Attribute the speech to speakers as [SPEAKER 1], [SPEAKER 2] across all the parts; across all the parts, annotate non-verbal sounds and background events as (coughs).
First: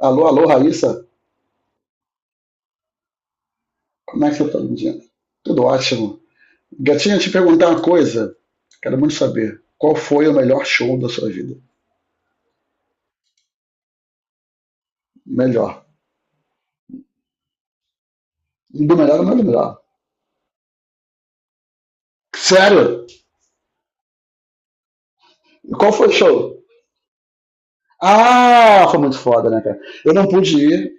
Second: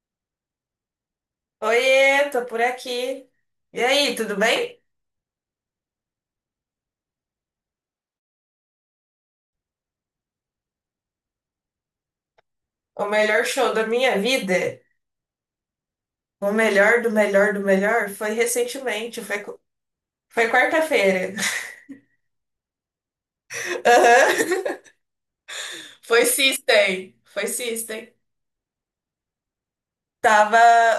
[SPEAKER 1] Alô, alô, Raíssa.
[SPEAKER 2] Oiê, tô por aqui. E aí,
[SPEAKER 1] Como é que
[SPEAKER 2] tudo
[SPEAKER 1] você tá,
[SPEAKER 2] bem?
[SPEAKER 1] Lindinha? Tudo ótimo. Gatinha, te perguntar uma coisa. Quero muito saber. Qual foi o melhor show da sua vida?
[SPEAKER 2] O melhor show da minha vida,
[SPEAKER 1] Melhor.
[SPEAKER 2] o melhor do melhor do melhor, foi
[SPEAKER 1] Do melhor
[SPEAKER 2] recentemente,
[SPEAKER 1] ou não é do melhor?
[SPEAKER 2] foi quarta-feira.
[SPEAKER 1] Sério?
[SPEAKER 2] (laughs) Aham.
[SPEAKER 1] Qual foi o
[SPEAKER 2] Foi
[SPEAKER 1] show?
[SPEAKER 2] System, foi System.
[SPEAKER 1] Ah, foi muito foda, né, cara? Eu não pude
[SPEAKER 2] Tava,
[SPEAKER 1] ir,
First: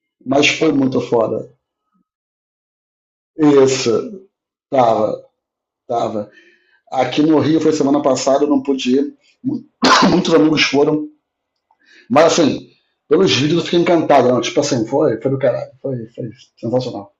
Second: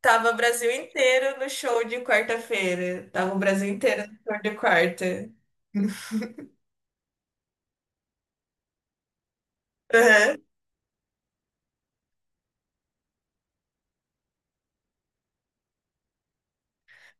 [SPEAKER 2] tava o
[SPEAKER 1] mas
[SPEAKER 2] Brasil
[SPEAKER 1] foi muito
[SPEAKER 2] inteiro no
[SPEAKER 1] foda.
[SPEAKER 2] show de quarta-feira. Tava o Brasil inteiro no
[SPEAKER 1] Isso.
[SPEAKER 2] show de
[SPEAKER 1] Tava,
[SPEAKER 2] quarta. (laughs)
[SPEAKER 1] tava. Aqui no Rio foi semana passada, eu não pude ir. Mu- (coughs) Muitos
[SPEAKER 2] Aham.
[SPEAKER 1] amigos foram. Mas assim, pelos vídeos eu fiquei encantado. Não. Tipo assim, foi do caralho. Foi sensacional.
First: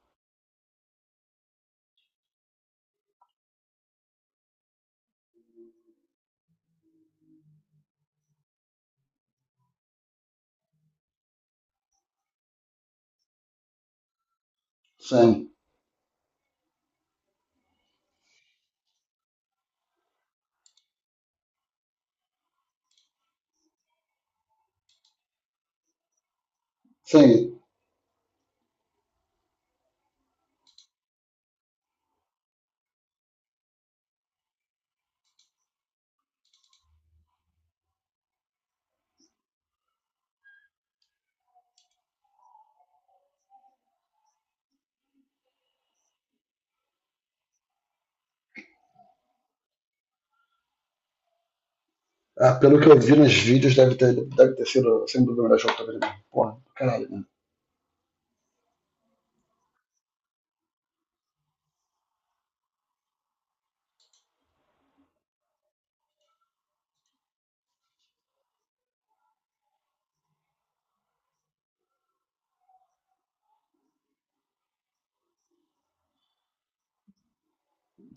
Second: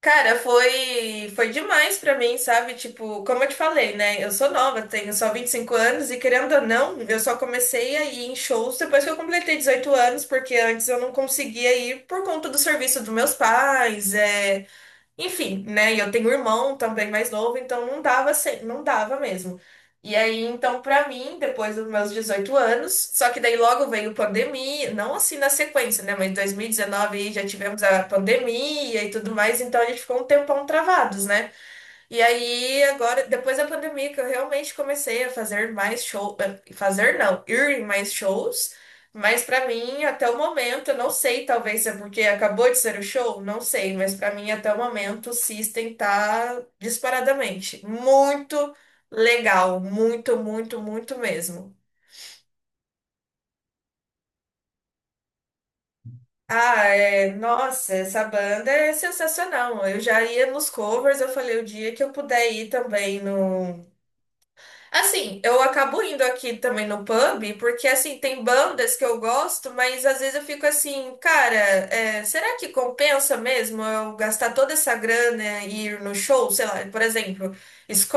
[SPEAKER 2] Cara, foi demais pra mim, sabe? Tipo, como eu te falei, né? Eu sou nova, tenho só 25 anos e, querendo ou não, eu só comecei a ir em shows depois que eu completei 18 anos, porque antes eu não conseguia ir por conta do serviço dos meus pais,
[SPEAKER 1] Sim,
[SPEAKER 2] enfim, né? E eu tenho um irmão também mais novo, então não dava, não dava mesmo. E aí, então, pra mim, depois dos meus 18 anos, só que daí logo veio pandemia, não assim na sequência, né? Mas em 2019 já
[SPEAKER 1] sim.
[SPEAKER 2] tivemos a pandemia e tudo mais, então a gente ficou um tempão travados, né? E aí, agora, depois da pandemia, que eu realmente comecei a fazer mais shows, fazer não, ir em mais shows, mas pra mim, até o momento, eu não sei, talvez é porque acabou de ser o show, não sei, mas pra mim, até o momento, o System tá disparadamente muito legal, muito, muito, muito mesmo.
[SPEAKER 1] Ah, pelo que eu vi nos vídeos, deve ter sido, sem dúvida, o melhor jogo também. Porra,
[SPEAKER 2] Ah,
[SPEAKER 1] caralho, né?
[SPEAKER 2] é, nossa, essa banda é sensacional. Eu já ia nos covers, eu falei o dia que eu puder ir também no. Assim, eu acabo indo aqui também no pub, porque assim, tem bandas que eu gosto, mas às vezes eu fico assim, cara, será que compensa mesmo eu gastar toda essa grana e ir no show? Sei lá, por exemplo,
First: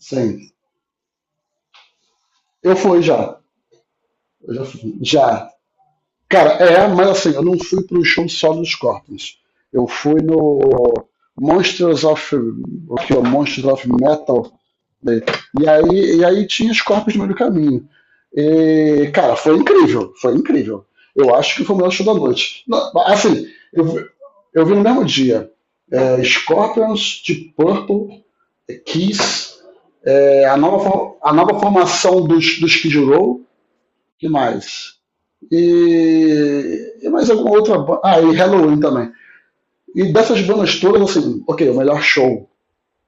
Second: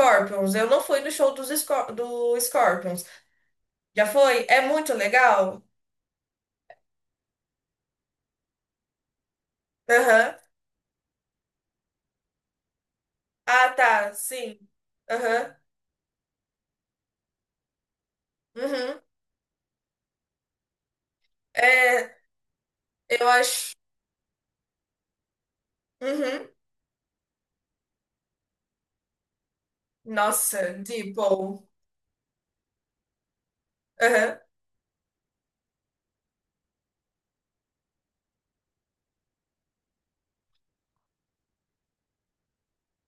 [SPEAKER 1] Sim.
[SPEAKER 2] Eu não fui no show dos do
[SPEAKER 1] Eu fui
[SPEAKER 2] Scorpions.
[SPEAKER 1] já.
[SPEAKER 2] Já foi?
[SPEAKER 1] Eu
[SPEAKER 2] É
[SPEAKER 1] já
[SPEAKER 2] muito
[SPEAKER 1] fui. Já.
[SPEAKER 2] legal?
[SPEAKER 1] Cara, é, mas assim, eu não fui pro show só dos Scorpions. Eu fui
[SPEAKER 2] Aham.
[SPEAKER 1] no Monsters of, aqui, ó, Monsters
[SPEAKER 2] Ah,
[SPEAKER 1] of
[SPEAKER 2] tá,
[SPEAKER 1] Metal.
[SPEAKER 2] sim.
[SPEAKER 1] Né?
[SPEAKER 2] Aham.
[SPEAKER 1] E aí, tinha Scorpions no meio do caminho.
[SPEAKER 2] Uhum.
[SPEAKER 1] E, cara, foi incrível, foi incrível. Eu acho que foi o melhor show da
[SPEAKER 2] É,
[SPEAKER 1] noite. Não,
[SPEAKER 2] eu
[SPEAKER 1] assim,
[SPEAKER 2] acho.
[SPEAKER 1] eu, vi- eu vi no mesmo dia
[SPEAKER 2] Uhum.
[SPEAKER 1] Scorpions, Deep Purple, Kiss,
[SPEAKER 2] Nossa,
[SPEAKER 1] a nova
[SPEAKER 2] Deeple.
[SPEAKER 1] formação dos Skid Row, que
[SPEAKER 2] Aham.
[SPEAKER 1] mais? E mais alguma outra. Ah, e Halloween também. E dessas bandas todas, assim, ok, o melhor show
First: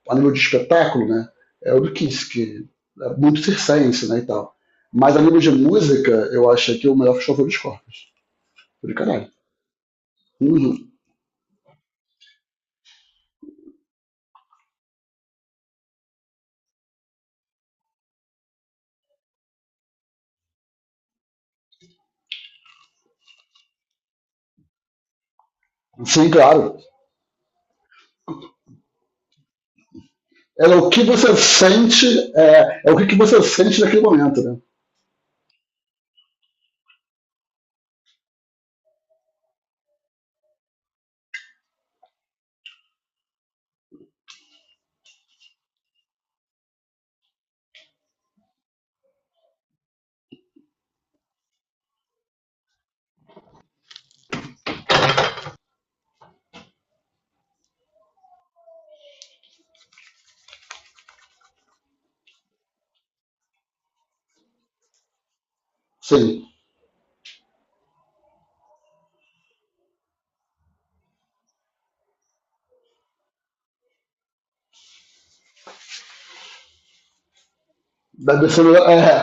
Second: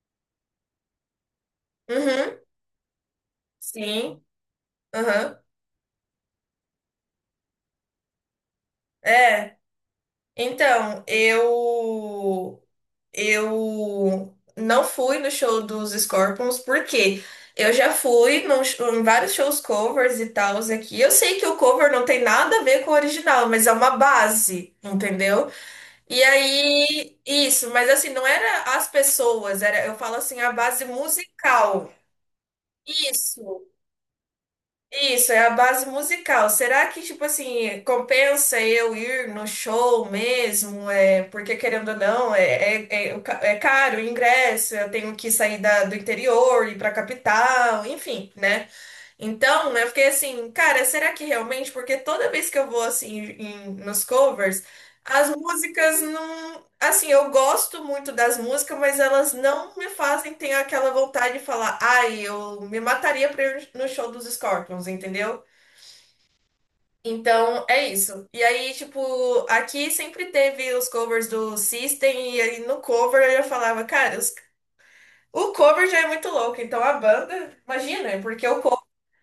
[SPEAKER 1] a nível de espetáculo, né? É o do Kiss,
[SPEAKER 2] Uhum.
[SPEAKER 1] que é muito circense, né? E
[SPEAKER 2] Sim.
[SPEAKER 1] tal. Mas a nível
[SPEAKER 2] Aham.
[SPEAKER 1] de música, eu acho que é o melhor show foi do Scorpions. Foi do caralho.
[SPEAKER 2] É.
[SPEAKER 1] Uhum.
[SPEAKER 2] Então, eu não fui no show dos Scorpions porque eu já fui em vários shows covers e tals aqui. Eu sei que o cover não tem nada a ver com o original, mas é uma base, entendeu? E
[SPEAKER 1] Sim, claro.
[SPEAKER 2] aí, isso, mas assim, não era as pessoas, era, eu falo assim, a
[SPEAKER 1] É
[SPEAKER 2] base
[SPEAKER 1] o que você
[SPEAKER 2] musical.
[SPEAKER 1] sente, é o que que você
[SPEAKER 2] Isso.
[SPEAKER 1] sente naquele momento, né?
[SPEAKER 2] Isso, é a base musical. Será que, tipo assim, compensa eu ir no show mesmo? É, porque, querendo ou não, é caro o ingresso, eu tenho que sair do interior, ir pra capital, enfim, né? Então, eu fiquei assim, cara, será que realmente? Porque toda vez que eu vou assim nos covers, as músicas não. Assim, eu gosto muito das músicas, mas elas não me fazem ter aquela vontade de falar, ai, eu me mataria pra ir no show dos Scorpions, entendeu?
[SPEAKER 1] Sim.
[SPEAKER 2] Então, é isso. E aí, tipo, aqui sempre teve os covers do System, e aí no cover eu já falava, cara, o cover já é muito louco, então a banda, imagina,
[SPEAKER 1] Deve
[SPEAKER 2] porque o.
[SPEAKER 1] ser melhor. É,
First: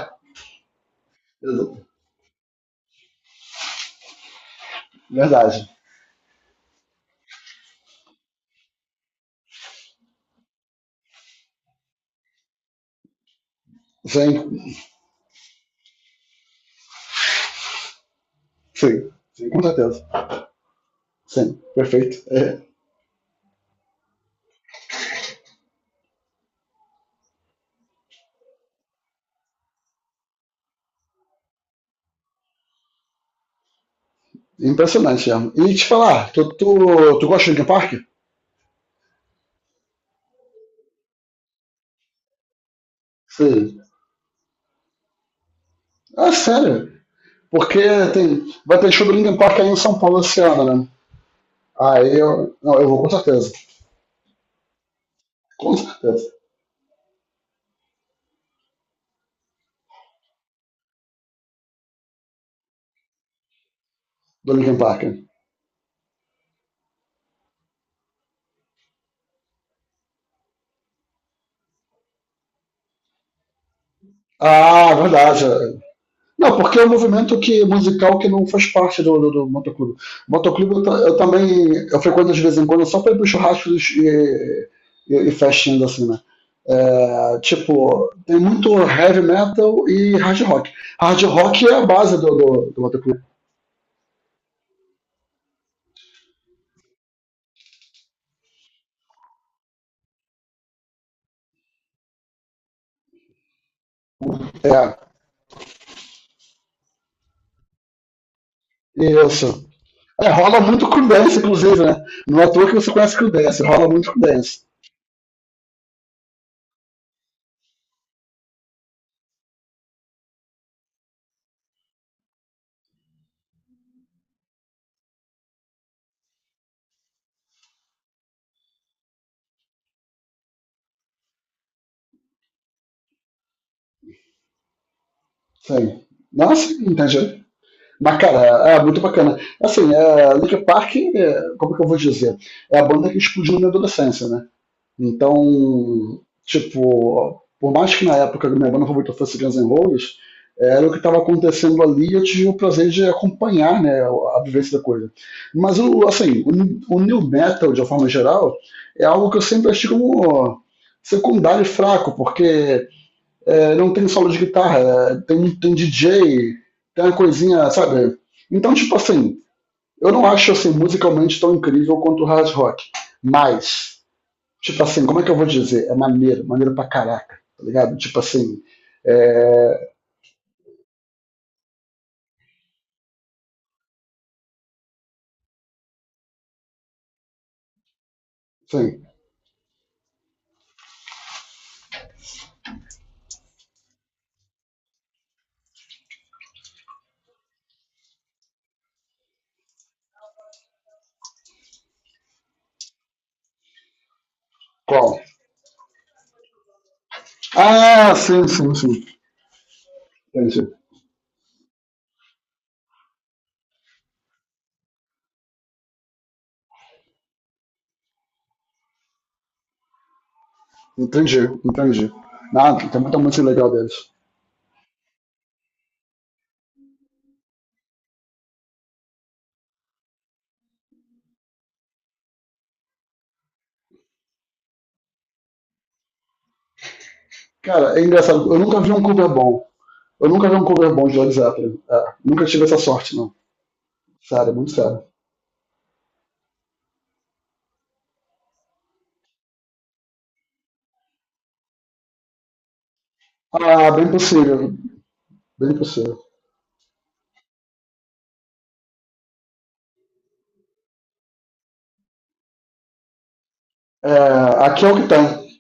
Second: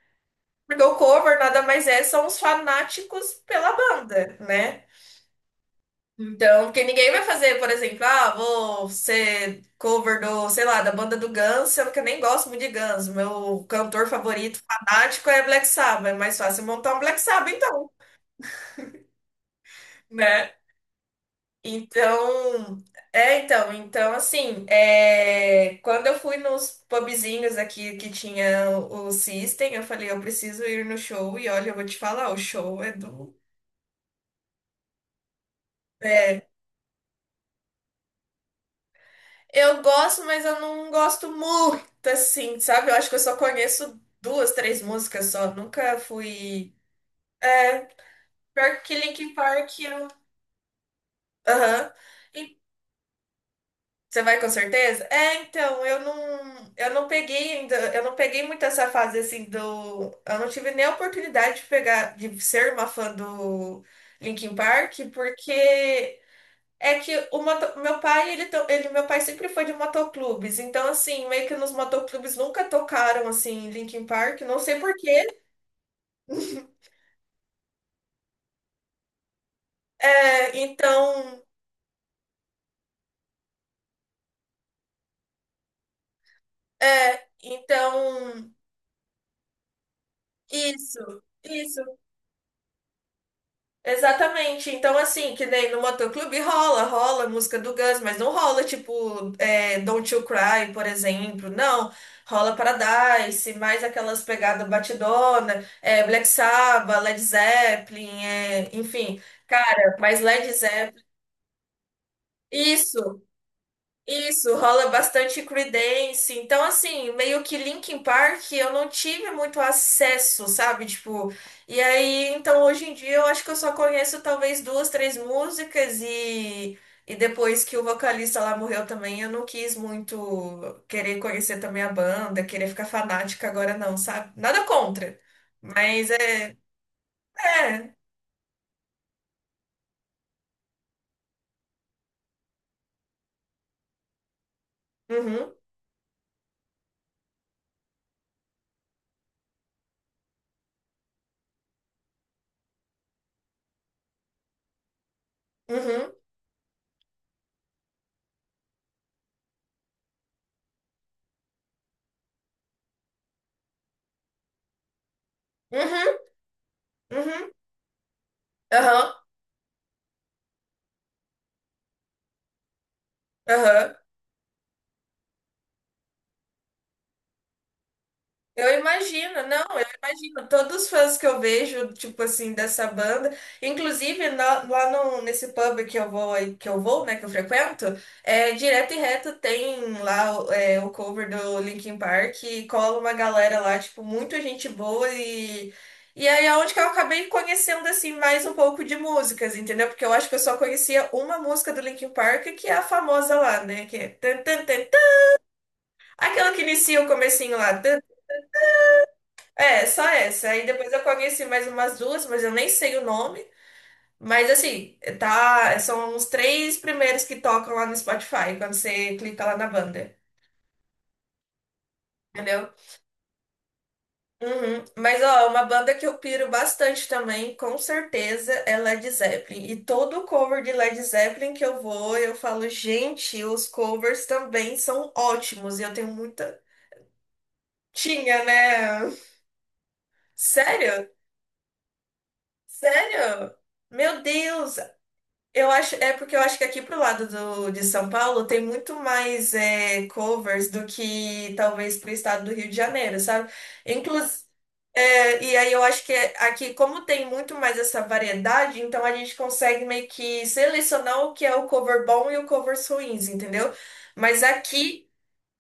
[SPEAKER 2] Porque o cover nada mais é, são os fanáticos pela banda, né?
[SPEAKER 1] verdade.
[SPEAKER 2] Então, porque ninguém vai fazer, por exemplo, ah, vou ser cover do, sei lá, da banda do Guns, sendo que eu nem gosto muito de Guns. Meu cantor
[SPEAKER 1] Sim,
[SPEAKER 2] favorito, fanático, é Black Sabbath. É mais fácil montar um Black Sabbath, então,
[SPEAKER 1] sim, sim, com certeza.
[SPEAKER 2] né?
[SPEAKER 1] Sim, perfeito. É.
[SPEAKER 2] Então, então, assim, quando eu fui nos pubzinhos aqui que tinha o System, eu falei, eu preciso ir no show, e olha, eu vou te falar, o show é do.
[SPEAKER 1] Impressionante, é. E te falar, tu,
[SPEAKER 2] É.
[SPEAKER 1] tu, tu gosta de Linkin Park?
[SPEAKER 2] Eu gosto, mas eu não gosto muito, assim, sabe? Eu acho que eu só
[SPEAKER 1] Sim.
[SPEAKER 2] conheço duas, três músicas só. Nunca
[SPEAKER 1] Ah,
[SPEAKER 2] fui.
[SPEAKER 1] sério? Porque
[SPEAKER 2] É,
[SPEAKER 1] vai
[SPEAKER 2] pior
[SPEAKER 1] ter
[SPEAKER 2] que
[SPEAKER 1] show do
[SPEAKER 2] Linkin
[SPEAKER 1] Linkin Park aí em
[SPEAKER 2] Park,
[SPEAKER 1] São
[SPEAKER 2] eu.
[SPEAKER 1] Paulo esse ano, né?
[SPEAKER 2] Aham.
[SPEAKER 1] Aí eu.
[SPEAKER 2] E
[SPEAKER 1] Não, eu vou com certeza.
[SPEAKER 2] Você vai com certeza? É,
[SPEAKER 1] Com
[SPEAKER 2] então,
[SPEAKER 1] certeza.
[SPEAKER 2] eu não peguei ainda, eu não peguei muito essa fase assim do. Eu não tive nem a oportunidade de pegar, de ser uma fã do
[SPEAKER 1] Do
[SPEAKER 2] Linkin
[SPEAKER 1] Linkin
[SPEAKER 2] Park,
[SPEAKER 1] Park.
[SPEAKER 2] porque. É que o meu pai, meu pai sempre foi de motoclubes, então assim, meio que nos motoclubes nunca tocaram assim Linkin Park, não sei
[SPEAKER 1] Ah,
[SPEAKER 2] por quê.
[SPEAKER 1] verdade. Não, porque é um
[SPEAKER 2] (laughs)
[SPEAKER 1] movimento que, musical que não faz parte do motoclube.
[SPEAKER 2] É,
[SPEAKER 1] Motoclube eu, ta- eu
[SPEAKER 2] então,
[SPEAKER 1] também eu frequento de vez em quando só para ir para churrascos e, e festinhas assim, né?
[SPEAKER 2] é,
[SPEAKER 1] É, tipo, tem
[SPEAKER 2] então,
[SPEAKER 1] muito heavy metal e hard rock. Hard
[SPEAKER 2] isso,
[SPEAKER 1] rock é
[SPEAKER 2] isso.
[SPEAKER 1] a base do motoclube.
[SPEAKER 2] Exatamente. Então, assim, que nem no motoclube rola, rola música do Guns, mas não rola, tipo, Don't You Cry, por exemplo. Não. Rola Paradise, mais aquelas pegadas
[SPEAKER 1] É,
[SPEAKER 2] batidona, é, Black Sabbath, Led Zeppelin, é, enfim.
[SPEAKER 1] isso.
[SPEAKER 2] Cara, mas
[SPEAKER 1] É,
[SPEAKER 2] Led
[SPEAKER 1] rola muito
[SPEAKER 2] Zeppelin.
[SPEAKER 1] com dance, inclusive, né? Não é à toa que você conhece
[SPEAKER 2] Isso.
[SPEAKER 1] com dance, rola muito com
[SPEAKER 2] Isso,
[SPEAKER 1] dance.
[SPEAKER 2] rola bastante Creedence. Então, assim, meio que Linkin Park eu não tive muito acesso, sabe? Tipo, e aí, então hoje em dia eu acho que eu só conheço talvez duas, três músicas e depois que o vocalista lá morreu também, eu não quis muito querer conhecer também a banda, querer ficar fanática agora não, sabe? Nada contra.
[SPEAKER 1] Sim.
[SPEAKER 2] Mas é,
[SPEAKER 1] Nossa, entendi.
[SPEAKER 2] é.
[SPEAKER 1] Mas, cara, é muito bacana. Assim, é, Linkin Park, é, como que eu vou dizer? É a banda que explodiu na minha adolescência, né?
[SPEAKER 2] Uhum,
[SPEAKER 1] Então, tipo, por mais que na época a minha banda favorita fosse Guns N' Roses, era o que estava acontecendo ali e eu tive o prazer de acompanhar, né, a vivência da coisa. Mas,
[SPEAKER 2] uhum,
[SPEAKER 1] assim, o new metal, de uma forma geral, é algo que eu sempre achei como secundário e fraco, porque é, não tem solo de guitarra, tem
[SPEAKER 2] uhum,
[SPEAKER 1] DJ, tem uma
[SPEAKER 2] uhum, uhum,
[SPEAKER 1] coisinha, sabe? Então, tipo
[SPEAKER 2] aham,
[SPEAKER 1] assim, eu não acho assim musicalmente tão incrível quanto o hard rock,
[SPEAKER 2] aham.
[SPEAKER 1] mas, tipo assim, como é que eu vou dizer? É maneiro, maneiro pra caraca, tá ligado? Tipo assim,
[SPEAKER 2] Eu imagino, não, eu
[SPEAKER 1] é.
[SPEAKER 2] imagino. Todos os fãs que eu vejo, tipo assim, dessa banda, inclusive na- lá no, nesse pub que eu vou, que eu frequento, direto e
[SPEAKER 1] Sim,
[SPEAKER 2] reto tem lá, é, o cover do Linkin Park e cola uma galera lá, tipo, muito gente boa e aí é onde que eu acabei conhecendo assim mais um pouco de músicas, entendeu? Porque eu acho que eu só conhecia uma música do Linkin Park, que é a famosa lá, né, que é tan, tan, tan, tan,
[SPEAKER 1] qual?
[SPEAKER 2] aquela que inicia o comecinho lá.
[SPEAKER 1] Ah, sim, sim, sim,
[SPEAKER 2] É, só essa. Aí
[SPEAKER 1] entendi,
[SPEAKER 2] depois eu conheci mais umas duas, mas eu nem sei o nome. Mas assim, tá, são os três primeiros que tocam lá no Spotify, quando você clica lá na banda,
[SPEAKER 1] entendi, entendi.
[SPEAKER 2] entendeu?
[SPEAKER 1] Nada, tem muita música legal deles.
[SPEAKER 2] Uhum. Mas ó, uma banda que eu piro bastante também, com certeza, é Led Zeppelin. E todo cover de Led Zeppelin que eu vou, eu falo, gente, os covers também são ótimos. E eu tenho muita.
[SPEAKER 1] Cara, é
[SPEAKER 2] Tinha,
[SPEAKER 1] engraçado, eu nunca vi um
[SPEAKER 2] né?
[SPEAKER 1] cover bom. Eu nunca vi um cover bom
[SPEAKER 2] Sério?
[SPEAKER 1] de Led Zeppelin. É, nunca tive essa sorte, não.
[SPEAKER 2] Sério? Meu
[SPEAKER 1] Sério, muito
[SPEAKER 2] Deus!
[SPEAKER 1] sério.
[SPEAKER 2] Eu acho, é porque eu acho que aqui pro de São Paulo tem muito mais, é, covers do que talvez pro estado do Rio de Janeiro, sabe?
[SPEAKER 1] Ah, bem
[SPEAKER 2] Inclus,
[SPEAKER 1] possível.
[SPEAKER 2] é, e aí
[SPEAKER 1] Bem
[SPEAKER 2] eu acho que
[SPEAKER 1] possível.
[SPEAKER 2] aqui, como tem muito mais essa variedade, então a gente consegue meio que selecionar o que é o cover bom e o covers ruins, entendeu? Mas
[SPEAKER 1] É, aqui é o que
[SPEAKER 2] aqui,
[SPEAKER 1] tem.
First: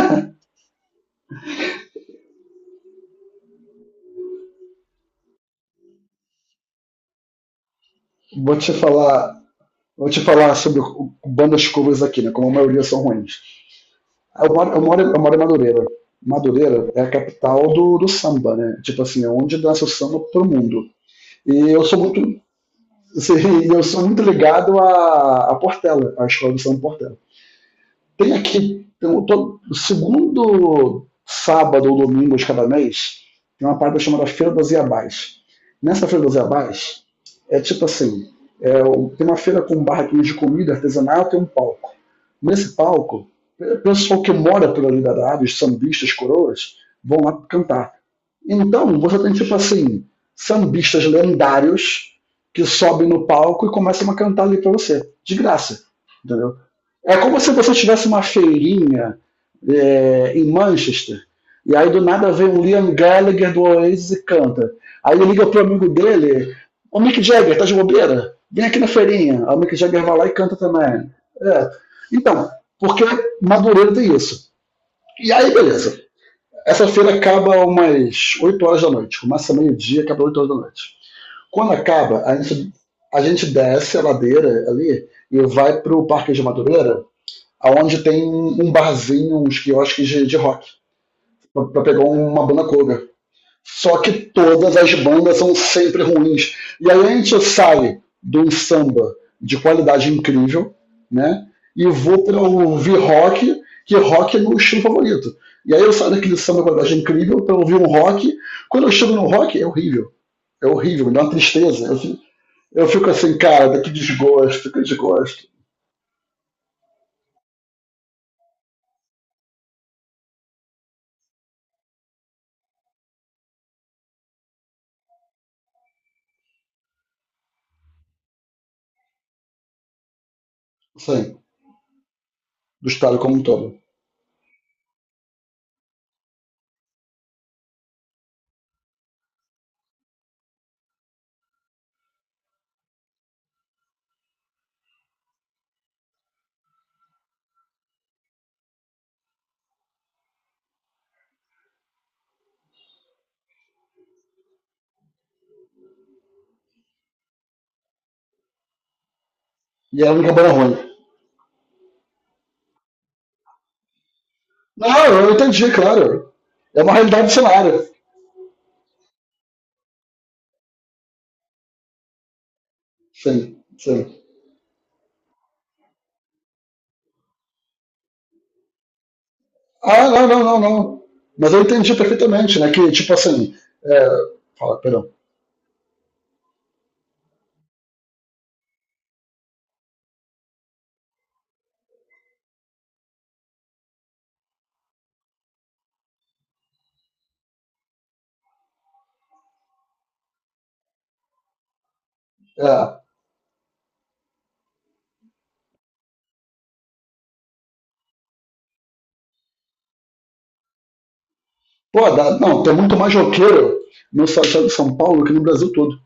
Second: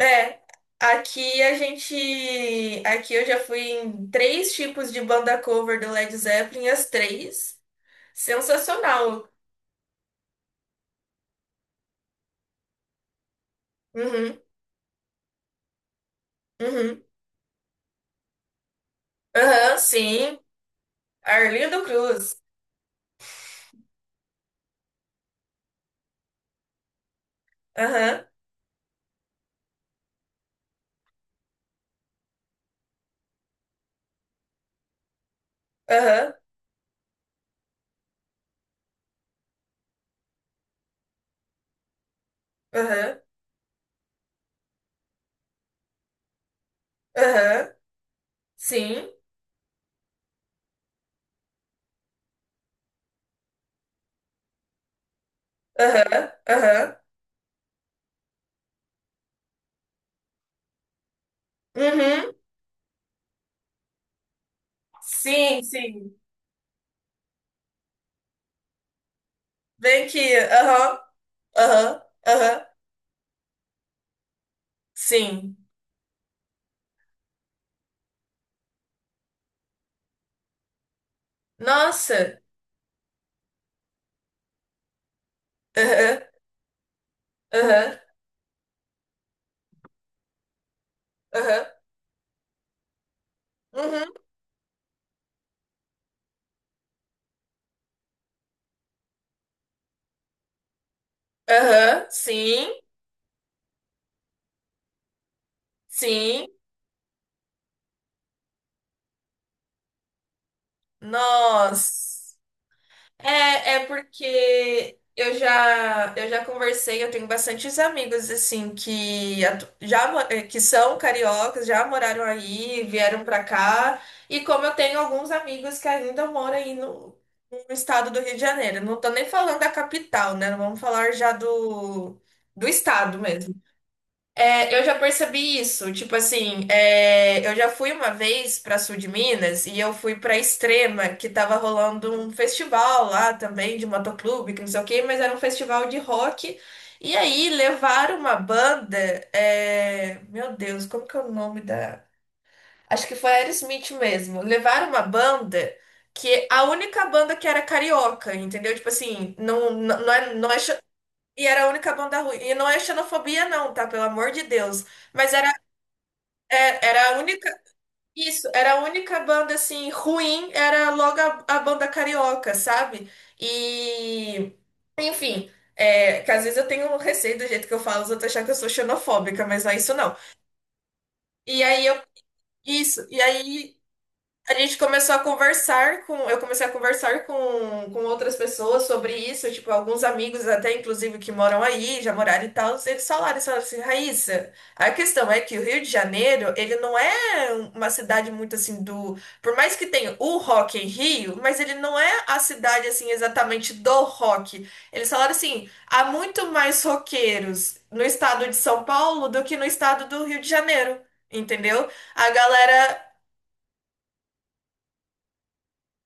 [SPEAKER 2] é, aqui a gente, aqui eu já fui em três tipos de banda cover do Led Zeppelin, as três.
[SPEAKER 1] Vou te
[SPEAKER 2] Sensacional.
[SPEAKER 1] falar. Vou te falar sobre bandas covers aqui, né? Como a maioria são ruins.
[SPEAKER 2] Uhum,
[SPEAKER 1] Eu moro em Madureira. Madureira é
[SPEAKER 2] uhum.
[SPEAKER 1] a capital do samba, né? Tipo assim, é onde
[SPEAKER 2] Aham,
[SPEAKER 1] nasce o samba
[SPEAKER 2] sim.
[SPEAKER 1] pro mundo. E eu
[SPEAKER 2] Arlindo
[SPEAKER 1] sou muito.
[SPEAKER 2] Cruz.
[SPEAKER 1] Assim, (laughs) eu sou muito ligado à Portela, à escola do samba Portela.
[SPEAKER 2] Aham,
[SPEAKER 1] Tem aqui, todo segundo sábado ou domingo de cada mês, tem uma parada chamada Feira das Iabás. Nessa Feira
[SPEAKER 2] aham,
[SPEAKER 1] das Iabás, é tipo assim, é, tem uma feira com barraquinhas de comida artesanal, tem um palco. Nesse
[SPEAKER 2] aham,
[SPEAKER 1] palco, o pessoal que mora pela ali da área, os sambistas, coroas, vão lá
[SPEAKER 2] aham.
[SPEAKER 1] cantar. Então,
[SPEAKER 2] Sim.
[SPEAKER 1] você tem tipo assim, sambistas lendários que sobem no palco e começam a cantar ali para você, de graça,
[SPEAKER 2] Aham,
[SPEAKER 1] entendeu?
[SPEAKER 2] aham.
[SPEAKER 1] É como se você tivesse uma feirinha em Manchester, e aí do nada
[SPEAKER 2] Uhum.
[SPEAKER 1] vem o Liam Gallagher do Oasis e canta. Aí ele liga pro
[SPEAKER 2] Sim,
[SPEAKER 1] amigo
[SPEAKER 2] sim.
[SPEAKER 1] dele, o Mick Jagger, tá de bobeira? Vem aqui na feirinha. Aí o Mick Jagger
[SPEAKER 2] Vem
[SPEAKER 1] vai lá e
[SPEAKER 2] aqui.
[SPEAKER 1] canta
[SPEAKER 2] Aham,
[SPEAKER 1] também. É.
[SPEAKER 2] aham,
[SPEAKER 1] Então,
[SPEAKER 2] aham.
[SPEAKER 1] porque Madureira tem isso. E aí,
[SPEAKER 2] Sim.
[SPEAKER 1] beleza. Essa feira acaba umas 8 horas da noite. Começa meio-dia, acaba 8 horas da noite. Quando acaba, a
[SPEAKER 2] Nossa.
[SPEAKER 1] gente, a gente desce a ladeira ali e vai pro
[SPEAKER 2] Aham,
[SPEAKER 1] Parque de Madureira,
[SPEAKER 2] aham,
[SPEAKER 1] aonde tem um barzinho, uns quiosques de rock,
[SPEAKER 2] aham.
[SPEAKER 1] para pegar uma banda cover. Só que
[SPEAKER 2] Uhum.
[SPEAKER 1] todas as bandas são sempre ruins. E aí a gente sai de um samba de qualidade incrível, né? E
[SPEAKER 2] Aham,
[SPEAKER 1] vou para
[SPEAKER 2] sim,
[SPEAKER 1] ouvir rock, que rock é meu estilo favorito. E aí eu saio daquele
[SPEAKER 2] sim.
[SPEAKER 1] samba de qualidade incrível para ouvir um rock. Quando eu chego no rock, é horrível. É horrível, me dá uma tristeza.
[SPEAKER 2] Nossa.
[SPEAKER 1] Eu fico assim,
[SPEAKER 2] É,
[SPEAKER 1] cara,
[SPEAKER 2] é
[SPEAKER 1] que desgosto, que
[SPEAKER 2] porque
[SPEAKER 1] desgosto.
[SPEAKER 2] eu já conversei, eu tenho bastantes amigos assim que atu- já mo- eh, que são cariocas, já moraram aí, vieram pra cá, e como eu tenho alguns amigos que ainda moram aí no estado do Rio de Janeiro. Não tô nem falando da capital, né? Vamos falar já
[SPEAKER 1] Assim,
[SPEAKER 2] do
[SPEAKER 1] do
[SPEAKER 2] estado
[SPEAKER 1] estado como um
[SPEAKER 2] mesmo.
[SPEAKER 1] todo.
[SPEAKER 2] É, eu já percebi isso. Tipo assim, é, eu já fui uma vez para sul de Minas e eu fui para Extrema, que tava rolando um festival lá também de motoclube, que não sei o quê, mas era um festival de rock. E aí levaram uma banda, é, meu Deus, como que é o nome da? Acho que foi Aerosmith mesmo. Levaram uma banda que a única banda que era carioca, entendeu? Tipo assim,
[SPEAKER 1] E é a
[SPEAKER 2] não
[SPEAKER 1] única
[SPEAKER 2] é,
[SPEAKER 1] banda
[SPEAKER 2] não é
[SPEAKER 1] ruim.
[SPEAKER 2] e era a única banda ruim. E não é xenofobia, não, tá? Pelo amor de Deus.
[SPEAKER 1] Não, eu
[SPEAKER 2] Mas era,
[SPEAKER 1] entendi, claro. É uma
[SPEAKER 2] era a
[SPEAKER 1] realidade do
[SPEAKER 2] única.
[SPEAKER 1] cenário.
[SPEAKER 2] Isso, era a única banda, assim, ruim, era logo a banda carioca, sabe?
[SPEAKER 1] Sim, sim.
[SPEAKER 2] E. Enfim, é, que às vezes eu tenho receio do jeito que eu falo, os outros acham que eu sou xenofóbica, mas não é isso,
[SPEAKER 1] Ah,
[SPEAKER 2] não.
[SPEAKER 1] não, não, não, não. Mas eu
[SPEAKER 2] E aí
[SPEAKER 1] entendi
[SPEAKER 2] eu.
[SPEAKER 1] perfeitamente, né? Que,
[SPEAKER 2] Isso,
[SPEAKER 1] tipo
[SPEAKER 2] e
[SPEAKER 1] assim.
[SPEAKER 2] aí.
[SPEAKER 1] É.
[SPEAKER 2] A gente
[SPEAKER 1] Fala, perdão.
[SPEAKER 2] começou a conversar com, eu comecei a conversar com outras pessoas sobre isso, tipo, alguns amigos até, inclusive, que moram aí, já moraram e tal, eles falaram assim, Raíssa, a questão é que o Rio de Janeiro, ele não é uma cidade muito assim do, por mais que tenha o Rock em Rio, mas ele não é a cidade
[SPEAKER 1] É.
[SPEAKER 2] assim exatamente do rock. Eles falaram assim, há muito mais roqueiros no estado de São Paulo do que no estado do Rio de Janeiro, entendeu?
[SPEAKER 1] Pô,
[SPEAKER 2] A
[SPEAKER 1] não, tem muito
[SPEAKER 2] galera.
[SPEAKER 1] mais roqueiro no estado de São Paulo que no Brasil todo.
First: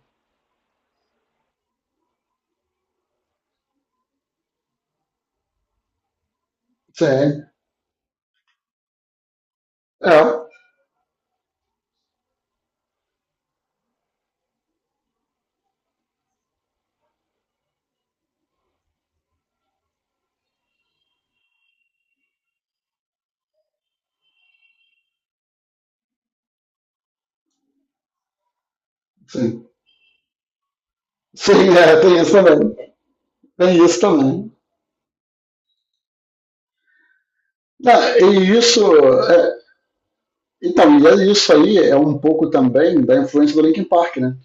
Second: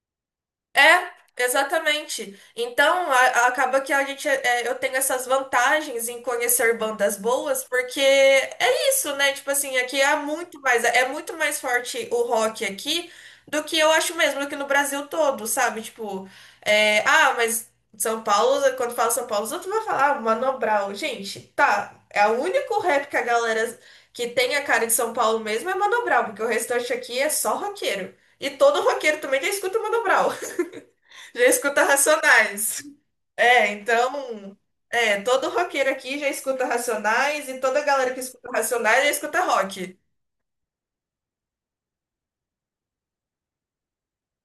[SPEAKER 2] É, exatamente. Então, acaba que a gente, eu tenho essas vantagens em conhecer bandas
[SPEAKER 1] Sim,
[SPEAKER 2] boas, porque é isso, né? Tipo assim, aqui há
[SPEAKER 1] é,
[SPEAKER 2] muito mais, é muito mais forte o rock aqui do que eu acho mesmo, do que no Brasil todo, sabe? Tipo, mas São Paulo, quando fala São Paulo, os outros vão falar, ah, Mano Brown. Gente, tá, é o único rap que a galera que tem a cara de São Paulo mesmo é Mano Brown, porque o restante aqui é só roqueiro. E todo roqueiro também já
[SPEAKER 1] sim.
[SPEAKER 2] escuta o Mano Brown. Já
[SPEAKER 1] Sim,
[SPEAKER 2] escuta
[SPEAKER 1] é, tem isso também.
[SPEAKER 2] Racionais. É,
[SPEAKER 1] Tem isso também.
[SPEAKER 2] então, é, todo roqueiro aqui já escuta Racionais e toda galera
[SPEAKER 1] Ah,
[SPEAKER 2] que
[SPEAKER 1] e
[SPEAKER 2] escuta
[SPEAKER 1] isso
[SPEAKER 2] Racionais já escuta
[SPEAKER 1] é,
[SPEAKER 2] rock.
[SPEAKER 1] Então, e é isso aí é um pouco também da influência do Linkin Park, né?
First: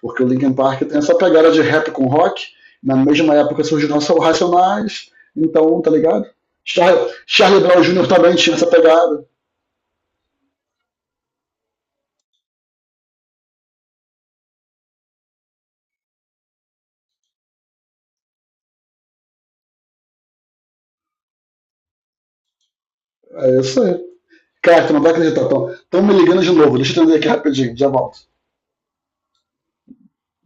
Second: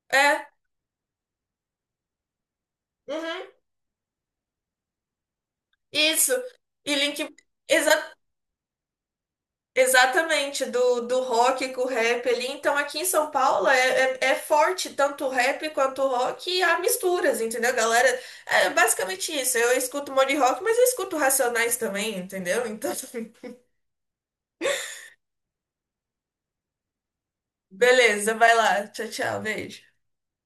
[SPEAKER 1] Porque o
[SPEAKER 2] É,
[SPEAKER 1] Linkin Park tem essa pegada de rap com rock, na mesma
[SPEAKER 2] uhum,
[SPEAKER 1] época surgiram os Racionais, então, tá ligado?
[SPEAKER 2] isso.
[SPEAKER 1] Char
[SPEAKER 2] E Link,
[SPEAKER 1] Charlie Brown Jr.
[SPEAKER 2] exa-
[SPEAKER 1] também tinha essa pegada.
[SPEAKER 2] exatamente, do rock com o rap ali. Então, aqui em São Paulo é forte tanto o rap quanto o rock e há misturas, entendeu? Galera, é basicamente isso. Eu escuto um monte de rock, mas eu escuto Racionais também, entendeu? Então,
[SPEAKER 1] É isso aí. Cara, tu não vai acreditar, Tom. Estão me ligando de novo, deixa eu entender aqui
[SPEAKER 2] (laughs)
[SPEAKER 1] rapidinho, já volto.
[SPEAKER 2] beleza, vai lá. Tchau, tchau, beijo.